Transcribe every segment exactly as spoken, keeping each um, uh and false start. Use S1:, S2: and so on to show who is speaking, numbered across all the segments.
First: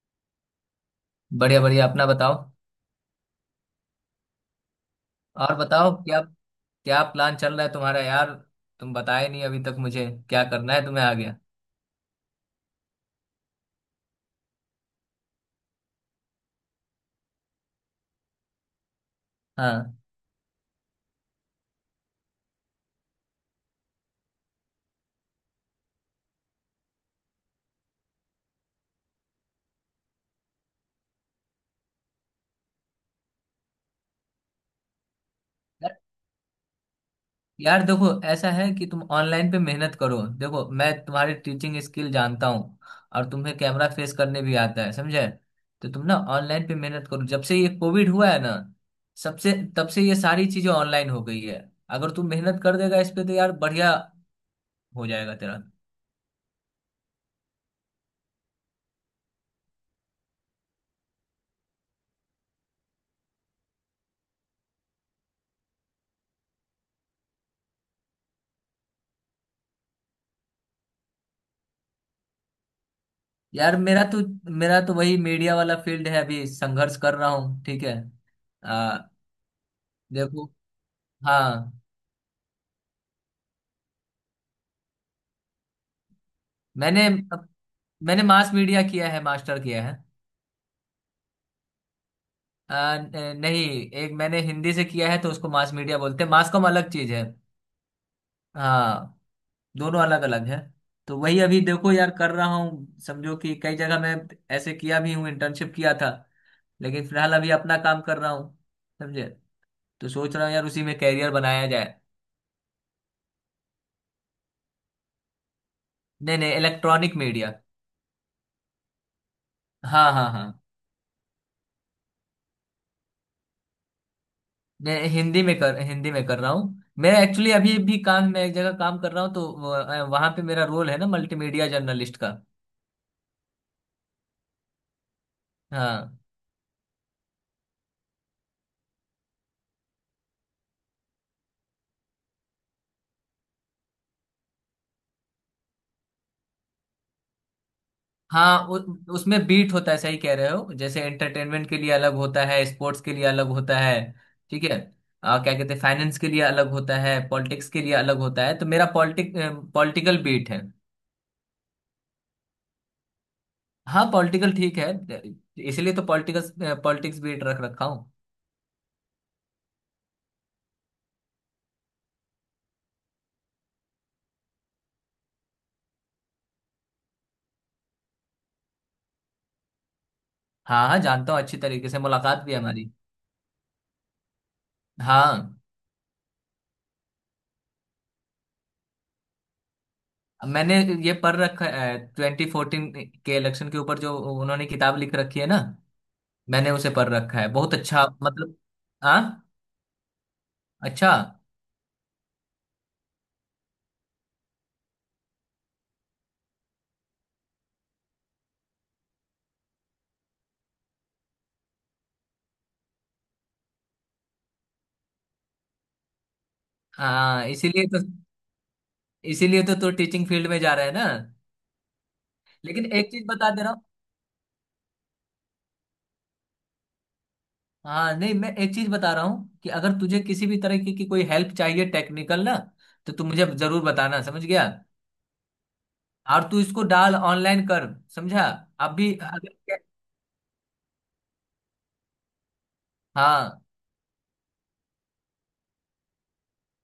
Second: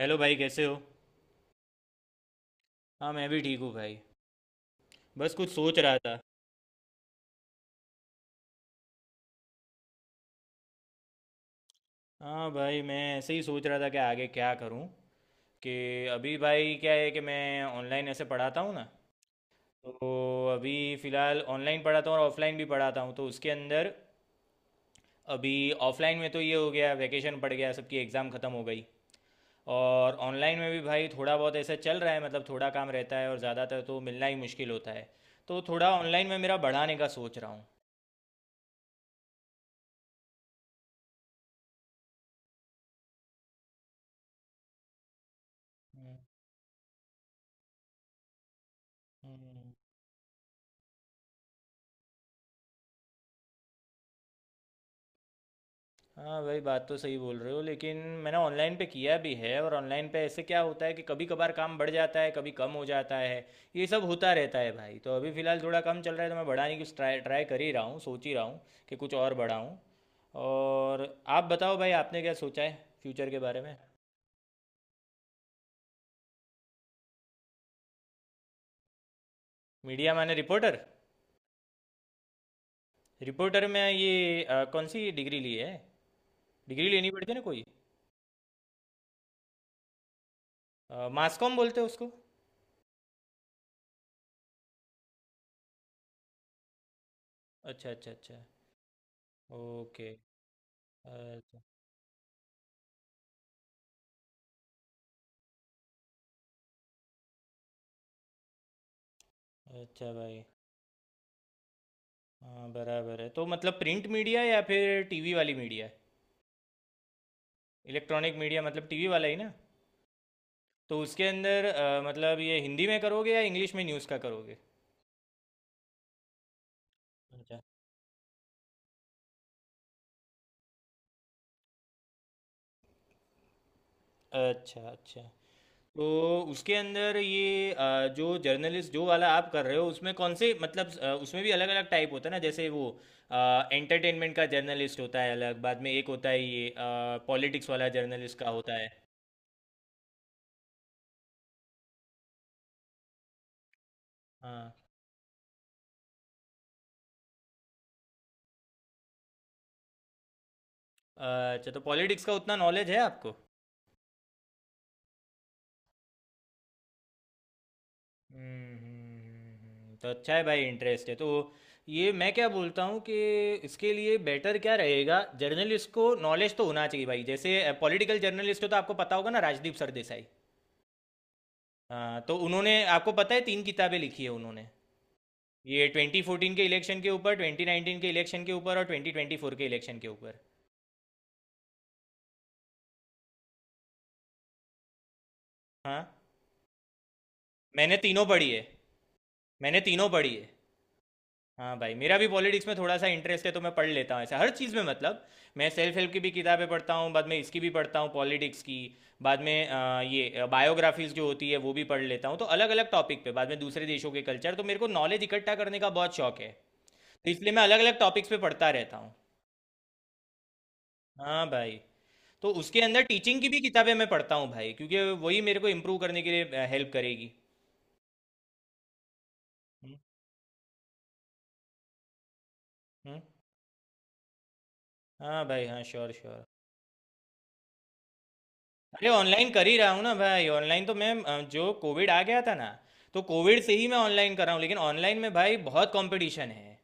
S1: Hello भाई, कैसे हो?
S2: बढ़िया बढ़िया, अपना बताओ।
S1: हाँ, मैं भी ठीक हूँ भाई। बस कुछ
S2: और
S1: सोच
S2: बताओ
S1: रहा था।
S2: क्या? क्या प्लान चल रहा है तुम्हारा, यार? तुम बताए नहीं अभी तक मुझे क्या करना है तुम्हें आगे।
S1: हाँ भाई, मैं ऐसे ही सोच रहा था कि आगे क्या करूँ कि अभी भाई क्या है कि मैं ऑनलाइन ऐसे पढ़ाता हूँ ना।
S2: हाँ।
S1: तो अभी फ़िलहाल ऑनलाइन पढ़ाता हूँ और ऑफलाइन भी पढ़ाता हूँ, तो उसके अंदर अभी ऑफलाइन में तो ये हो गया, वैकेशन पड़ गया, सबकी एग्ज़ाम ख़त्म हो गई। और ऑनलाइन में भी भाई थोड़ा बहुत ऐसा चल रहा है, मतलब थोड़ा काम रहता है और ज़्यादातर तो मिलना ही मुश्किल होता है। तो थोड़ा
S2: यार
S1: ऑनलाइन में मेरा बढ़ाने का सोच रहा हूँ।
S2: यार देखो, ऐसा है कि तुम ऑनलाइन पे मेहनत करो। देखो, मैं तुम्हारी टीचिंग स्किल जानता हूँ। और तुम्हें कैमरा फेस करने भी आता है, समझे? तो तुम
S1: हम्म,
S2: ना ऑनलाइन पे मेहनत करो। जब से ये कोविड हुआ है ना, सबसे
S1: हम्म।
S2: तब से ये सारी चीजें ऑनलाइन हो गई है। अगर तुम मेहनत कर देगा इस पे तो यार बढ़िया, हो जाएगा तेरा।
S1: हाँ भाई, बात तो सही बोल रहे हो, लेकिन मैंने ऑनलाइन पे किया भी है, और ऑनलाइन पे ऐसे क्या होता है कि कभी कभार काम बढ़ जाता है, कभी कम हो जाता है। ये सब होता रहता है भाई। तो अभी फ़िलहाल थोड़ा कम चल रहा है, तो मैं बढ़ाने की ट्राई ट्राई कर ही रहा हूँ, सोच ही रहा हूँ कि कुछ और बढ़ाऊँ। और आप बताओ भाई, आपने क्या सोचा है फ्यूचर के बारे में?
S2: यार, मेरा तो मेरा तो वही मीडिया वाला फील्ड है, अभी संघर्ष कर रहा हूँ, ठीक है। आ,
S1: मीडिया माने
S2: देखो।
S1: रिपोर्टर?
S2: हाँ।
S1: रिपोर्टर में ये अ, कौन सी डिग्री ली है? डिग्री
S2: मैंने
S1: लेनी पड़ती है ना कोई?
S2: मैंने मास मीडिया किया है, मास्टर किया है।
S1: मास कॉम बोलते हैं उसको।
S2: आ, न- नहीं, एक मैंने हिंदी से किया है तो उसको मास मीडिया बोलते हैं। मास कॉम अलग चीज है।
S1: अच्छा अच्छा अच्छा।
S2: हाँ, दोनों
S1: ओके।
S2: अलग अलग है। तो वही अभी
S1: अच्छा।
S2: देखो यार कर रहा हूँ, समझो कि कई जगह मैं ऐसे किया भी हूँ, इंटर्नशिप किया था, लेकिन फिलहाल अभी अपना काम कर रहा हूँ, समझे? तो
S1: अच्छा
S2: सोच
S1: भाई।
S2: रहा हूँ यार उसी में कैरियर बनाया जाए।
S1: हाँ, बराबर है। तो मतलब प्रिंट मीडिया या फिर टीवी वाली मीडिया?
S2: नहीं नहीं, इलेक्ट्रॉनिक मीडिया।
S1: इलेक्ट्रॉनिक मीडिया मतलब टीवी वाला ही ना?
S2: हाँ हाँ हाँ।
S1: तो उसके अंदर अ, मतलब ये हिंदी में करोगे या इंग्लिश में न्यूज़ का करोगे?
S2: मैं हिंदी में कर हिंदी में कर रहा हूँ। मैं एक्चुअली
S1: अच्छा
S2: अभी भी काम मैं एक जगह काम कर रहा हूँ तो वहां पे मेरा रोल है ना मल्टीमीडिया जर्नलिस्ट का।
S1: अच्छा अच्छा। तो
S2: हाँ
S1: उसके अंदर ये अ, जो जर्नलिस्ट जो वाला आप कर रहे हो उसमें कौन से, मतलब अ, उसमें भी अलग अलग टाइप होता है ना, जैसे वो एंटरटेनमेंट का जर्नलिस्ट होता है अलग, बाद में एक होता है ये पॉलिटिक्स वाला जर्नलिस्ट का
S2: हाँ।
S1: होता
S2: उ,
S1: है।
S2: उसमें बीट होता है, सही कह रहे हो, जैसे एंटरटेनमेंट के लिए अलग होता है, स्पोर्ट्स के लिए अलग होता है। ठीक
S1: हाँ।
S2: है। आ, क्या कहते हैं, फाइनेंस के लिए अलग होता है, पॉलिटिक्स के लिए अलग होता है। तो मेरा पॉलिटिक पॉलिटिकल बीट है।
S1: अच्छा, तो पॉलिटिक्स का उतना नॉलेज है आपको?
S2: हाँ, पॉलिटिकल, ठीक है। इसलिए तो पॉलिटिकल पॉलिटिक्स बीट रख रखा हूँ।
S1: हम्म हम्म, हम्म, हम्म। तो अच्छा है भाई, इंटरेस्ट है तो। ये मैं क्या बोलता हूँ कि इसके लिए बेटर क्या रहेगा? जर्नलिस्ट को नॉलेज तो होना चाहिए भाई। जैसे पॉलिटिकल जर्नलिस्ट हो तो आपको पता होगा ना, राजदीप सरदेसाई।
S2: हाँ हाँ, जानता हूँ अच्छी तरीके से,
S1: हाँ, तो
S2: मुलाकात भी है
S1: उन्होंने,
S2: हमारी।
S1: आपको पता है, तीन किताबें लिखी है उन्होंने।
S2: हाँ।
S1: ये ट्वेंटी फोर्टीन के इलेक्शन के ऊपर, ट्वेंटी नाइनटीन के इलेक्शन के ऊपर, और ट्वेंटी ट्वेंटी फोर के इलेक्शन के ऊपर।
S2: मैंने ये पढ़ रखा है, ट्वेंटी फोर्टीन के इलेक्शन के ऊपर जो उन्होंने किताब लिख रखी है ना,
S1: हाँ,
S2: मैंने उसे पढ़ रखा है, बहुत
S1: मैंने
S2: अच्छा,
S1: तीनों पढ़ी
S2: मतलब।
S1: है।
S2: हाँ।
S1: मैंने तीनों पढ़ी है।
S2: अच्छा।
S1: हाँ भाई, मेरा भी पॉलिटिक्स में थोड़ा सा इंटरेस्ट है, तो मैं पढ़ लेता हूँ ऐसा हर चीज़ में। मतलब मैं सेल्फ हेल्प की भी किताबें पढ़ता हूँ, बाद में इसकी भी पढ़ता हूँ, पॉलिटिक्स की। बाद में अ, ये बायोग्राफीज जो होती है वो भी पढ़ लेता हूँ, तो अलग अलग टॉपिक पे, बाद में दूसरे देशों के कल्चर, तो मेरे को नॉलेज इकट्ठा करने का बहुत शौक है। तो
S2: हाँ।
S1: इसलिए मैं अलग
S2: इसीलिए
S1: अलग
S2: तो
S1: टॉपिक्स पे पढ़ता रहता हूँ।
S2: इसीलिए तो तू टीचिंग फील्ड में जा रहा है ना।
S1: हाँ भाई। तो उसके
S2: लेकिन
S1: अंदर
S2: एक चीज
S1: टीचिंग की
S2: बता
S1: भी
S2: दे रहा हूँ।
S1: किताबें मैं पढ़ता हूँ भाई, क्योंकि वही मेरे को इम्प्रूव करने के लिए हेल्प करेगी।
S2: हाँ, नहीं, मैं एक चीज बता रहा हूँ कि
S1: हम्म,
S2: अगर तुझे किसी भी तरह की, की कोई हेल्प चाहिए टेक्निकल ना, तो
S1: हम्म।
S2: तू मुझे जरूर बताना, समझ गया।
S1: हाँ भाई हाँ, श्योर श्योर।
S2: और तू इसको डाल, ऑनलाइन कर, समझा?
S1: अरे
S2: अभी
S1: ऑनलाइन कर ही
S2: अगर
S1: रहा हूँ ना भाई। ऑनलाइन तो मैं अ, जो कोविड आ गया था ना, तो
S2: हाँ
S1: कोविड से ही मैं ऑनलाइन कर रहा हूँ, लेकिन ऑनलाइन में भाई बहुत कंपटीशन है।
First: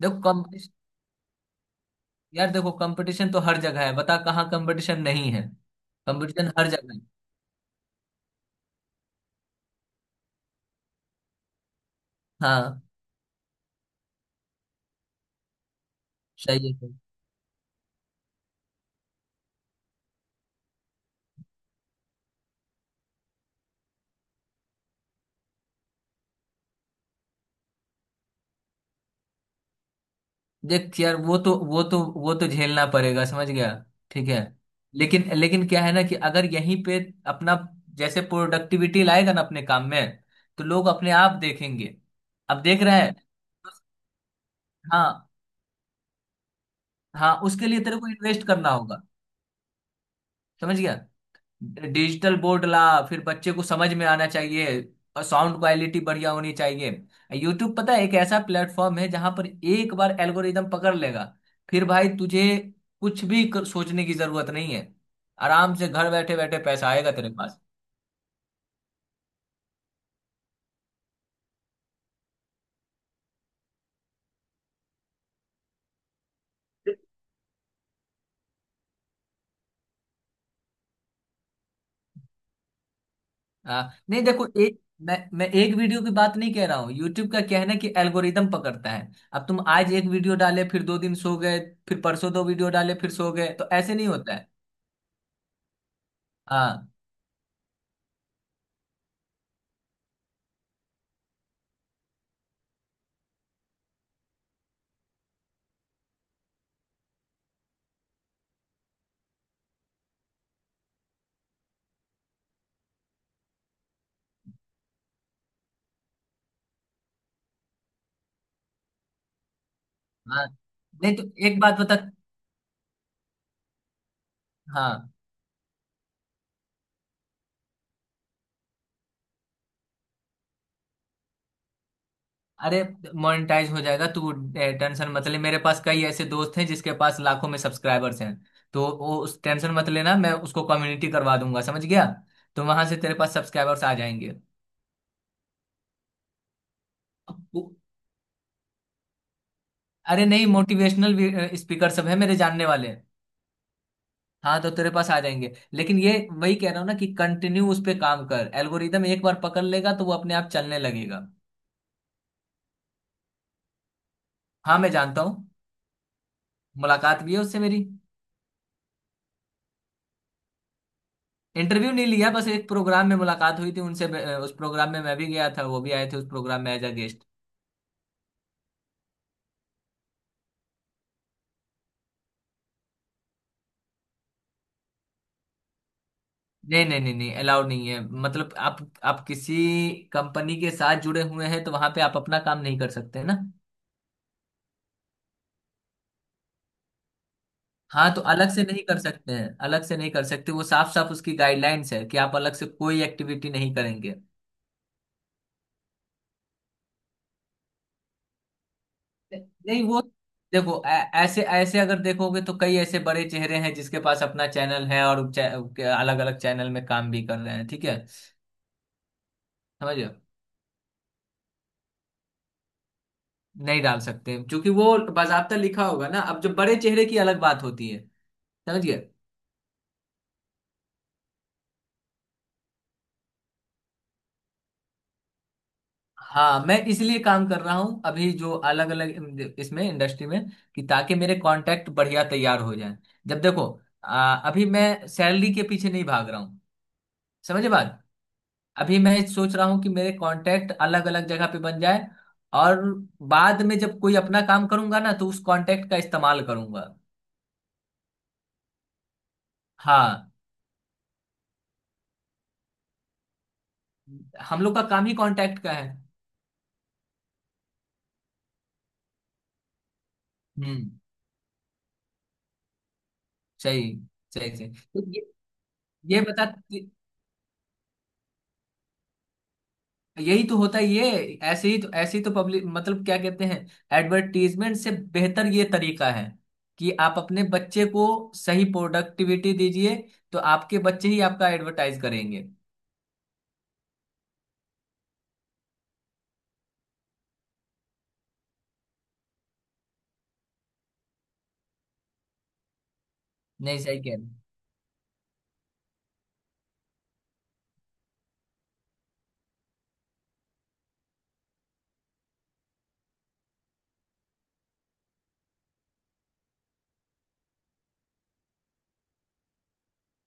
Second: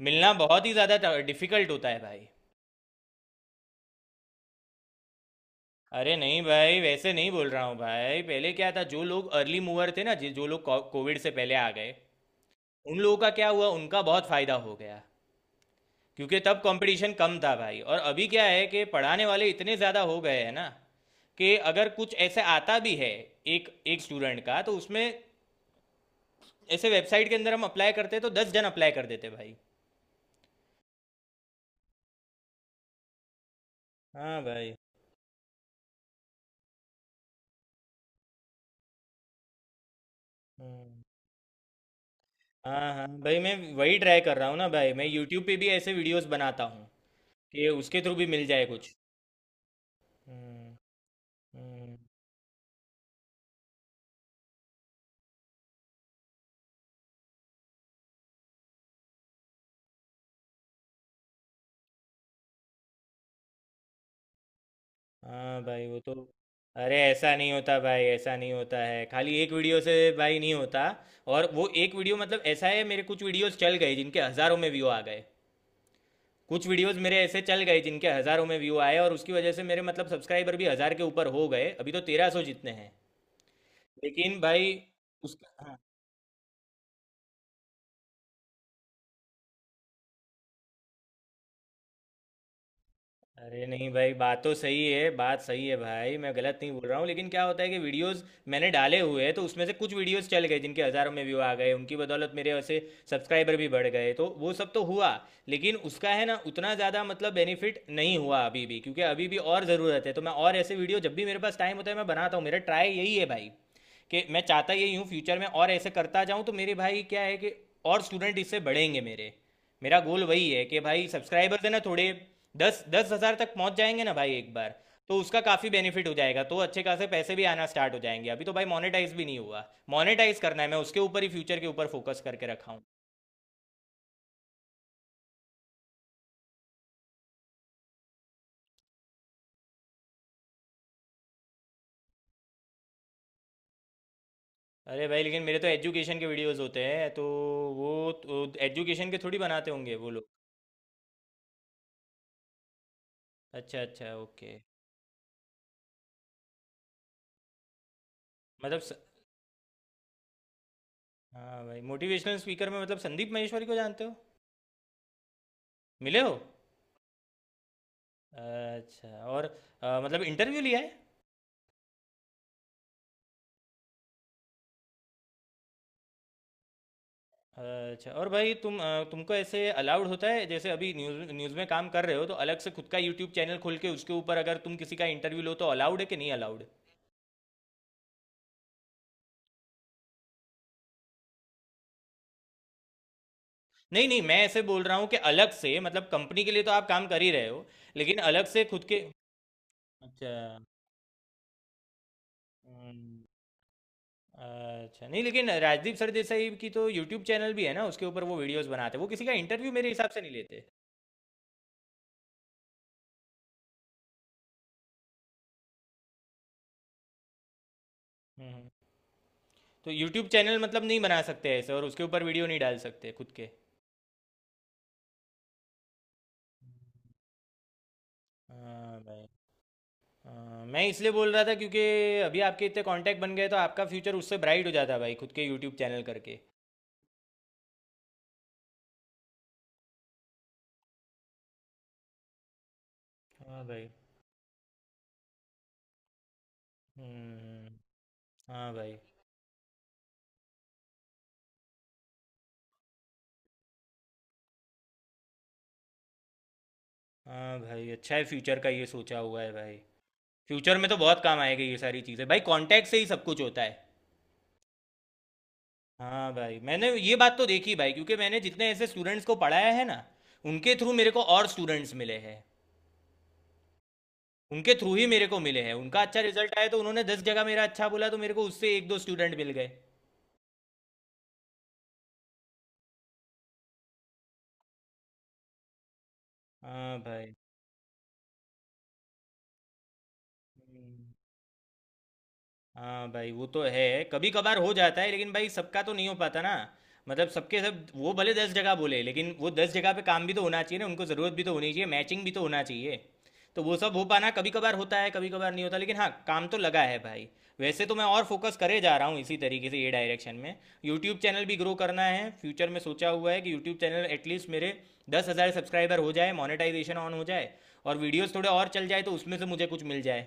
S2: देखो
S1: मिलना
S2: कम।
S1: बहुत ही ज़्यादा डिफिकल्ट होता है भाई।
S2: यार देखो, कंपटीशन तो हर जगह है, बता कहाँ कंपटीशन नहीं है?
S1: अरे नहीं
S2: कंपटीशन हर
S1: भाई,
S2: जगह है।
S1: वैसे नहीं बोल रहा हूँ भाई। पहले क्या था, जो लोग अर्ली मूवर थे ना, जि- जो लोग को- कोविड से पहले आ गए,
S2: हाँ।
S1: उन लोगों का क्या हुआ, उनका बहुत फायदा हो गया, क्योंकि तब
S2: सही है सही।
S1: कंपटीशन कम था भाई। और अभी क्या है कि पढ़ाने वाले इतने ज़्यादा हो गए हैं ना, कि अगर कुछ ऐसे आता भी है एक एक स्टूडेंट का, तो उसमें ऐसे वेबसाइट के अंदर हम अप्लाई करते तो दस जन अप्लाई कर देते भाई।
S2: देख यार, वो तो वो तो वो तो झेलना पड़ेगा, समझ गया? ठीक है।
S1: हाँ भाई।
S2: लेकिन लेकिन क्या है ना कि अगर यहीं पे अपना जैसे प्रोडक्टिविटी लाएगा ना अपने काम में, तो लोग
S1: हम्म।
S2: अपने आप देखेंगे। अब देख
S1: हाँ
S2: रहा
S1: हाँ
S2: है।
S1: भाई, मैं वही ट्राई कर रहा हूँ ना भाई। मैं
S2: हाँ,
S1: यूट्यूब पे भी ऐसे वीडियोस बनाता हूँ
S2: हाँ, उसके
S1: कि
S2: लिए तेरे
S1: उसके
S2: को
S1: थ्रू भी मिल
S2: इन्वेस्ट
S1: जाए
S2: करना
S1: कुछ।
S2: होगा,
S1: हम्म
S2: समझ गया?
S1: हम्म।
S2: डिजिटल बोर्ड ला, फिर बच्चे को समझ में आना चाहिए और साउंड क्वालिटी बढ़िया होनी चाहिए। यूट्यूब पता है, एक ऐसा प्लेटफॉर्म है जहां पर एक बार एल्गोरिदम पकड़ लेगा, फिर भाई तुझे कुछ भी कर, सोचने की जरूरत नहीं है,
S1: हाँ
S2: आराम
S1: भाई
S2: से
S1: वो
S2: घर
S1: तो।
S2: बैठे बैठे पैसा
S1: अरे
S2: आएगा तेरे
S1: ऐसा नहीं
S2: पास।
S1: होता भाई, ऐसा नहीं होता है। खाली एक वीडियो से भाई नहीं होता। और वो एक वीडियो, मतलब ऐसा है, मेरे कुछ वीडियोस चल गए जिनके हज़ारों में व्यू आ गए। कुछ वीडियोस मेरे ऐसे चल गए जिनके हज़ारों में व्यू आए, और उसकी वजह से मेरे, मतलब सब्सक्राइबर भी हज़ार के ऊपर हो गए, अभी तो तेरह सौ जितने हैं।
S2: हाँ, नहीं
S1: लेकिन
S2: देखो,
S1: भाई
S2: एक मैं मैं
S1: उसका,
S2: एक
S1: हाँ।
S2: वीडियो की बात नहीं कह रहा हूँ। यूट्यूब का क्या है ना कि एल्गोरिदम पकड़ता है, अब तुम आज एक वीडियो डाले फिर दो दिन सो गए, फिर परसों दो वीडियो डाले फिर सो गए,
S1: अरे
S2: तो
S1: नहीं
S2: ऐसे नहीं
S1: भाई,
S2: होता
S1: बात
S2: है।
S1: तो सही है, बात सही है भाई, मैं गलत नहीं बोल
S2: हाँ,
S1: रहा हूँ। लेकिन क्या होता है कि वीडियोस मैंने डाले हुए हैं, तो उसमें से कुछ वीडियोस चल गए जिनके हज़ारों में व्यू आ गए, उनकी बदौलत मेरे ऐसे सब्सक्राइबर भी बढ़ गए, तो वो सब तो हुआ। लेकिन उसका है ना उतना ज़्यादा मतलब बेनिफिट नहीं हुआ अभी भी, क्योंकि अभी भी और ज़रूरत है। तो मैं और ऐसे वीडियो जब भी मेरे पास टाइम होता है, मैं बनाता हूँ। मेरा ट्राई यही है भाई, कि मैं चाहता यही हूँ फ्यूचर में और ऐसे करता जाऊँ, तो मेरे भाई क्या है कि और स्टूडेंट इससे बढ़ेंगे मेरे। मेरा गोल
S2: हाँ।
S1: वही है कि भाई,
S2: नहीं तो एक
S1: सब्सक्राइबर्स है
S2: बात
S1: ना
S2: बता।
S1: थोड़े, दस दस हज़ार तक पहुंच जाएंगे ना भाई एक बार,
S2: हाँ।
S1: तो उसका काफ़ी बेनिफिट हो जाएगा, तो अच्छे खासे पैसे भी आना स्टार्ट हो जाएंगे। अभी तो भाई मोनेटाइज भी नहीं हुआ। मोनेटाइज करना है, मैं उसके ऊपर ही, फ्यूचर के ऊपर फोकस करके रखा हूँ।
S2: अरे मोनेटाइज हो जाएगा तू, टेंशन मत ले, मेरे पास कई ऐसे दोस्त हैं जिसके पास लाखों में सब्सक्राइबर्स हैं, तो वो उस टेंशन मत लेना, मैं उसको कम्युनिटी करवा दूंगा, समझ गया? तो वहां से तेरे पास सब्सक्राइबर्स आ जाएंगे।
S1: अरे भाई, लेकिन मेरे तो एजुकेशन के वीडियोस होते हैं, तो
S2: अब वो-
S1: वो तो एजुकेशन के थोड़ी बनाते होंगे वो
S2: अरे
S1: लोग।
S2: नहीं, मोटिवेशनल स्पीकर सब है मेरे जानने वाले।
S1: अच्छा अच्छा ओके।
S2: हाँ, तो तेरे पास आ जाएंगे। लेकिन ये वही कह रहा हूँ ना कि कंटिन्यू उस पे काम कर,
S1: मतलब स...
S2: एल्गोरिदम एक बार पकड़ लेगा तो वो अपने आप चलने लगेगा।
S1: हाँ भाई, मोटिवेशनल स्पीकर में मतलब संदीप महेश्वरी को जानते हो?
S2: हाँ, मैं जानता हूँ,
S1: मिले हो?
S2: मुलाकात भी है उससे मेरी।
S1: अच्छा, और अ, मतलब इंटरव्यू लिया है?
S2: इंटरव्यू नहीं लिया, बस एक प्रोग्राम में मुलाकात हुई थी उनसे। अ, उस प्रोग्राम में मैं भी गया था, वो भी आए थे उस प्रोग्राम में एज अ गेस्ट।
S1: अच्छा, और भाई तुम अ, तुमको ऐसे अलाउड होता है, जैसे अभी न्यूज़ न्यूज़ में काम कर रहे हो, तो अलग से खुद का यूट्यूब चैनल खोल के उसके ऊपर अगर तुम किसी का इंटरव्यू लो तो अलाउड है कि नहीं अलाउड?
S2: नहीं नहीं नहीं नहीं, अलाउड नहीं है। मतलब आप आप किसी कंपनी के साथ जुड़े हुए हैं तो वहां पे आप अपना काम नहीं कर सकते ना।
S1: नहीं नहीं, मैं ऐसे बोल रहा हूँ कि अलग से। मतलब कंपनी के लिए तो आप काम कर ही रहे हो,
S2: हाँ,
S1: लेकिन
S2: तो
S1: अलग
S2: अलग से
S1: से
S2: नहीं
S1: खुद
S2: कर
S1: के।
S2: सकते हैं, अलग से नहीं कर
S1: अच्छा।
S2: सकते, वो साफ साफ उसकी गाइडलाइंस है कि आप अलग से कोई
S1: हम्म,
S2: एक्टिविटी नहीं करेंगे।
S1: अच्छा, नहीं, लेकिन राजदीप सरदेसाई की तो यूट्यूब चैनल भी है ना, उसके ऊपर वो वीडियोस बनाते हैं। वो किसी का इंटरव्यू
S2: नहीं,
S1: मेरे
S2: वो
S1: हिसाब से नहीं लेते।
S2: देखो, ऐ- ऐसे ऐसे अगर देखोगे तो कई ऐसे बड़े चेहरे हैं जिसके पास अपना चैनल है और अलग अलग चैनल में काम भी कर रहे हैं, ठीक है,
S1: हम्म हम्म। तो
S2: समझ।
S1: यूट्यूब चैनल मतलब नहीं बना सकते ऐसे और उसके ऊपर वीडियो नहीं डाल सकते खुद के?
S2: नहीं डाल सकते, क्योंकि वो बाजाबता लिखा होगा ना, अब जब बड़े चेहरे की अलग बात होती है, समझिए।
S1: हाँ भाई। अ, मैं इसलिए बोल रहा था क्योंकि अभी आपके इतने कांटेक्ट बन गए, तो आपका फ्यूचर उससे ब्राइट हो जाता भाई, खुद के यूट्यूब चैनल करके।
S2: हाँ, मैं इसलिए काम कर रहा हूँ अभी जो अलग अलग इसमें इंडस्ट्री में, कि ताकि मेरे कॉन्टैक्ट बढ़िया तैयार हो जाएं, जब
S1: हाँ
S2: देखो।
S1: भाई।
S2: आ, अभी मैं सैलरी के पीछे नहीं भाग रहा हूँ, समझे
S1: हम्म।
S2: बात।
S1: हाँ भाई।
S2: अभी मैं सोच रहा हूँ कि मेरे कॉन्टैक्ट अलग अलग जगह पे बन जाए, और बाद में जब कोई अपना काम करूंगा ना तो उस कॉन्टैक्ट का इस्तेमाल करूंगा।
S1: हाँ भाई, अच्छा है, फ्यूचर का ये सोचा हुआ है भाई।
S2: हाँ,
S1: फ्यूचर में तो बहुत काम आएगी ये सारी चीज़ें भाई, कांटेक्ट से ही सब कुछ होता है।
S2: हम लोग का काम ही कॉन्टैक्ट का है।
S1: हाँ भाई, मैंने ये बात तो देखी भाई, क्योंकि मैंने जितने ऐसे स्टूडेंट्स को पढ़ाया है ना, उनके
S2: हम्म।
S1: थ्रू मेरे को और स्टूडेंट्स मिले हैं।
S2: सही, सही, सही।
S1: उनके थ्रू ही
S2: तो
S1: मेरे
S2: ये
S1: को मिले हैं। उनका अच्छा
S2: ये बता।
S1: रिजल्ट आया तो उन्होंने दस जगह मेरा अच्छा बोला, तो मेरे को उससे एक दो स्टूडेंट मिल गए।
S2: यही तो होता है ये। ऐसे ही तो ऐसे ही तो पब्लिक, मतलब क्या कहते हैं, एडवर्टीजमेंट से बेहतर ये तरीका है, कि
S1: हाँ
S2: आप
S1: भाई।
S2: अपने बच्चे को सही प्रोडक्टिविटी दीजिए तो आपके बच्चे
S1: हम्म।
S2: ही आपका एडवर्टाइज करेंगे।
S1: हाँ भाई, वो तो है, कभी कभार हो जाता है, लेकिन भाई सबका तो नहीं हो पाता ना। मतलब सबके सब, वो भले दस जगह बोले, लेकिन वो दस जगह पे काम भी तो होना चाहिए ना, उनको ज़रूरत भी तो होनी चाहिए, मैचिंग भी तो होना चाहिए। तो वो
S2: नहीं
S1: सब
S2: सही
S1: हो
S2: कह रहे
S1: पाना
S2: हैं।
S1: कभी कभार होता है, कभी कभार नहीं होता, लेकिन हाँ, काम तो लगा है भाई। वैसे तो मैं और फोकस करे जा रहा हूँ इसी तरीके से, ये डायरेक्शन में। यूट्यूब चैनल भी ग्रो करना है फ्यूचर में, सोचा हुआ है कि यूट्यूब चैनल एटलीस्ट मेरे दस हज़ार सब्सक्राइबर हो जाए, मोनेटाइजेशन ऑन हो जाए, और वीडियोस थोड़े और चल जाए, तो उसमें से मुझे कुछ मिल जाए।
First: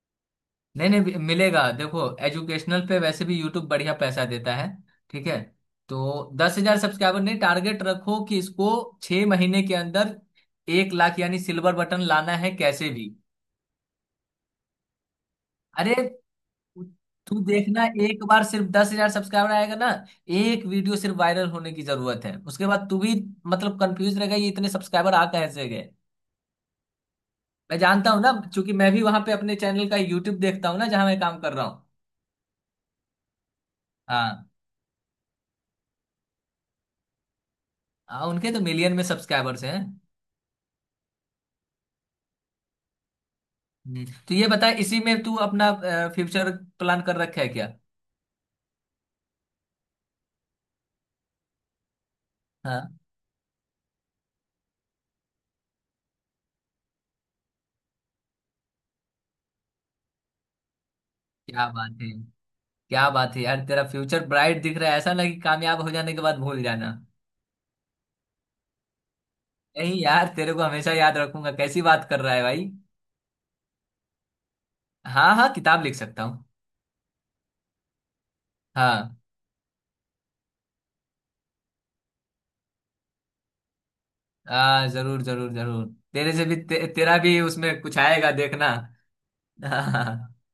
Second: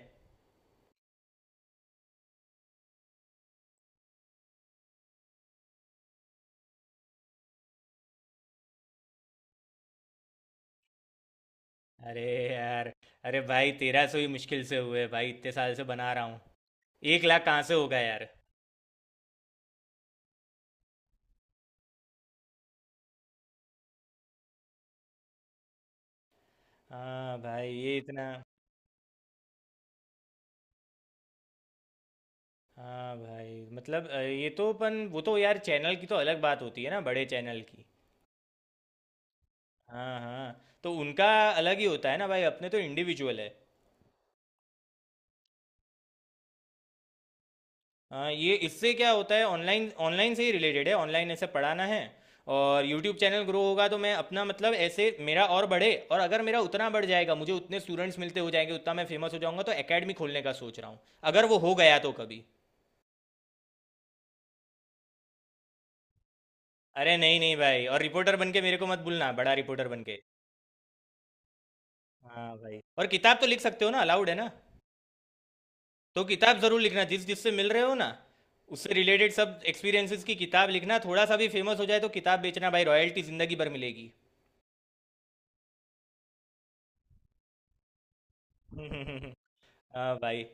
S2: नहीं, नहीं मिलेगा, देखो एजुकेशनल पे वैसे भी यूट्यूब बढ़िया पैसा देता है, ठीक है। तो दस हजार सब्सक्राइबर नहीं, टारगेट रखो कि इसको छह महीने के अंदर एक लाख यानी सिल्वर बटन
S1: अरे
S2: लाना है
S1: यार।
S2: कैसे भी।
S1: अरे भाई, तेरह सौ ही मुश्किल से हुए भाई, इतने साल से
S2: अरे
S1: बना रहा हूँ।
S2: तू
S1: एक
S2: तू
S1: लाख कहाँ से
S2: देखना,
S1: होगा
S2: एक
S1: यार?
S2: बार सिर्फ दस हजार सब्सक्राइबर आएगा ना, एक वीडियो सिर्फ वायरल होने की जरूरत है, उसके बाद तू भी मतलब कंफ्यूज रहेगा ये इतने सब्सक्राइबर आ कैसे गए।
S1: हाँ भाई,
S2: मैं
S1: ये
S2: जानता हूँ
S1: इतना।
S2: ना, क्योंकि मैं भी वहां पे अपने चैनल का यूट्यूब देखता हूँ ना जहाँ मैं काम कर रहा हूँ।
S1: हाँ भाई, मतलब अ, ये
S2: हाँ,
S1: तो अपन, वो तो यार, चैनल की तो अलग बात होती है ना, बड़े चैनल की।
S2: हाँ, उनके तो मिलियन में सब्सक्राइबर्स हैं।
S1: हाँ हाँ, तो उनका अलग ही होता है ना भाई, अपने तो इंडिविजुअल है।
S2: हम्म, तो ये बता, इसी में तू अपना फ्यूचर प्लान कर रखा है क्या?
S1: हाँ, ये इससे क्या होता है, ऑनलाइन ऑनलाइन से ही रिलेटेड है, ऑनलाइन ऐसे पढ़ाना है, और
S2: हाँ।
S1: यूट्यूब चैनल ग्रो होगा तो मैं अपना मतलब ऐसे मेरा और बढ़े। और अगर मेरा उतना बढ़ जाएगा, मुझे उतने स्टूडेंट्स मिलते हो जाएंगे, उतना मैं फेमस हो जाऊंगा, तो एकेडमी खोलने का सोच रहा हूँ। अगर वो
S2: क्या
S1: हो गया
S2: बात है,
S1: तो कभी।
S2: क्या बात है यार, तेरा फ्यूचर ब्राइट दिख रहा है। ऐसा ना कि कामयाब हो जाने के बाद भूल जाना।
S1: अरे नहीं नहीं भाई, और रिपोर्टर बन के मेरे को मत भूलना, बड़ा रिपोर्टर
S2: नहीं
S1: बन के।
S2: यार, तेरे को हमेशा याद रखूंगा, कैसी बात कर रहा है
S1: हाँ
S2: भाई।
S1: भाई, और किताब तो लिख सकते हो ना, अलाउड है ना?
S2: हाँ हाँ, किताब लिख
S1: तो
S2: सकता हूँ।
S1: किताब जरूर लिखना। जिस जिससे मिल रहे हो ना, उससे
S2: हाँ
S1: रिलेटेड सब एक्सपीरियंसेस की किताब लिखना। थोड़ा सा भी फेमस हो जाए तो किताब बेचना भाई, रॉयल्टी जिंदगी भर
S2: हाँ, जरूर जरूर जरूर। तेरे से भी ते, तेरा भी उसमें कुछ आएगा देखना।
S1: मिलेगी। हाँ
S2: हाँ।
S1: भाई।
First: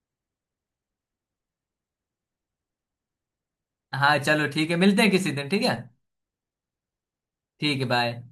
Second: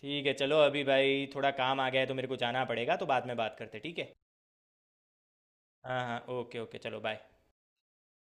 S1: ठीक है चलो, अभी भाई थोड़ा काम आ गया है, तो मेरे को जाना पड़ेगा, तो बाद में बात करते हैं, ठीक है।
S2: हाँ, चलो ठीक है, मिलते हैं किसी दिन, ठीक है।
S1: हाँ हाँ, ओके ओके, चलो बाय।
S2: ठीक है, बाय।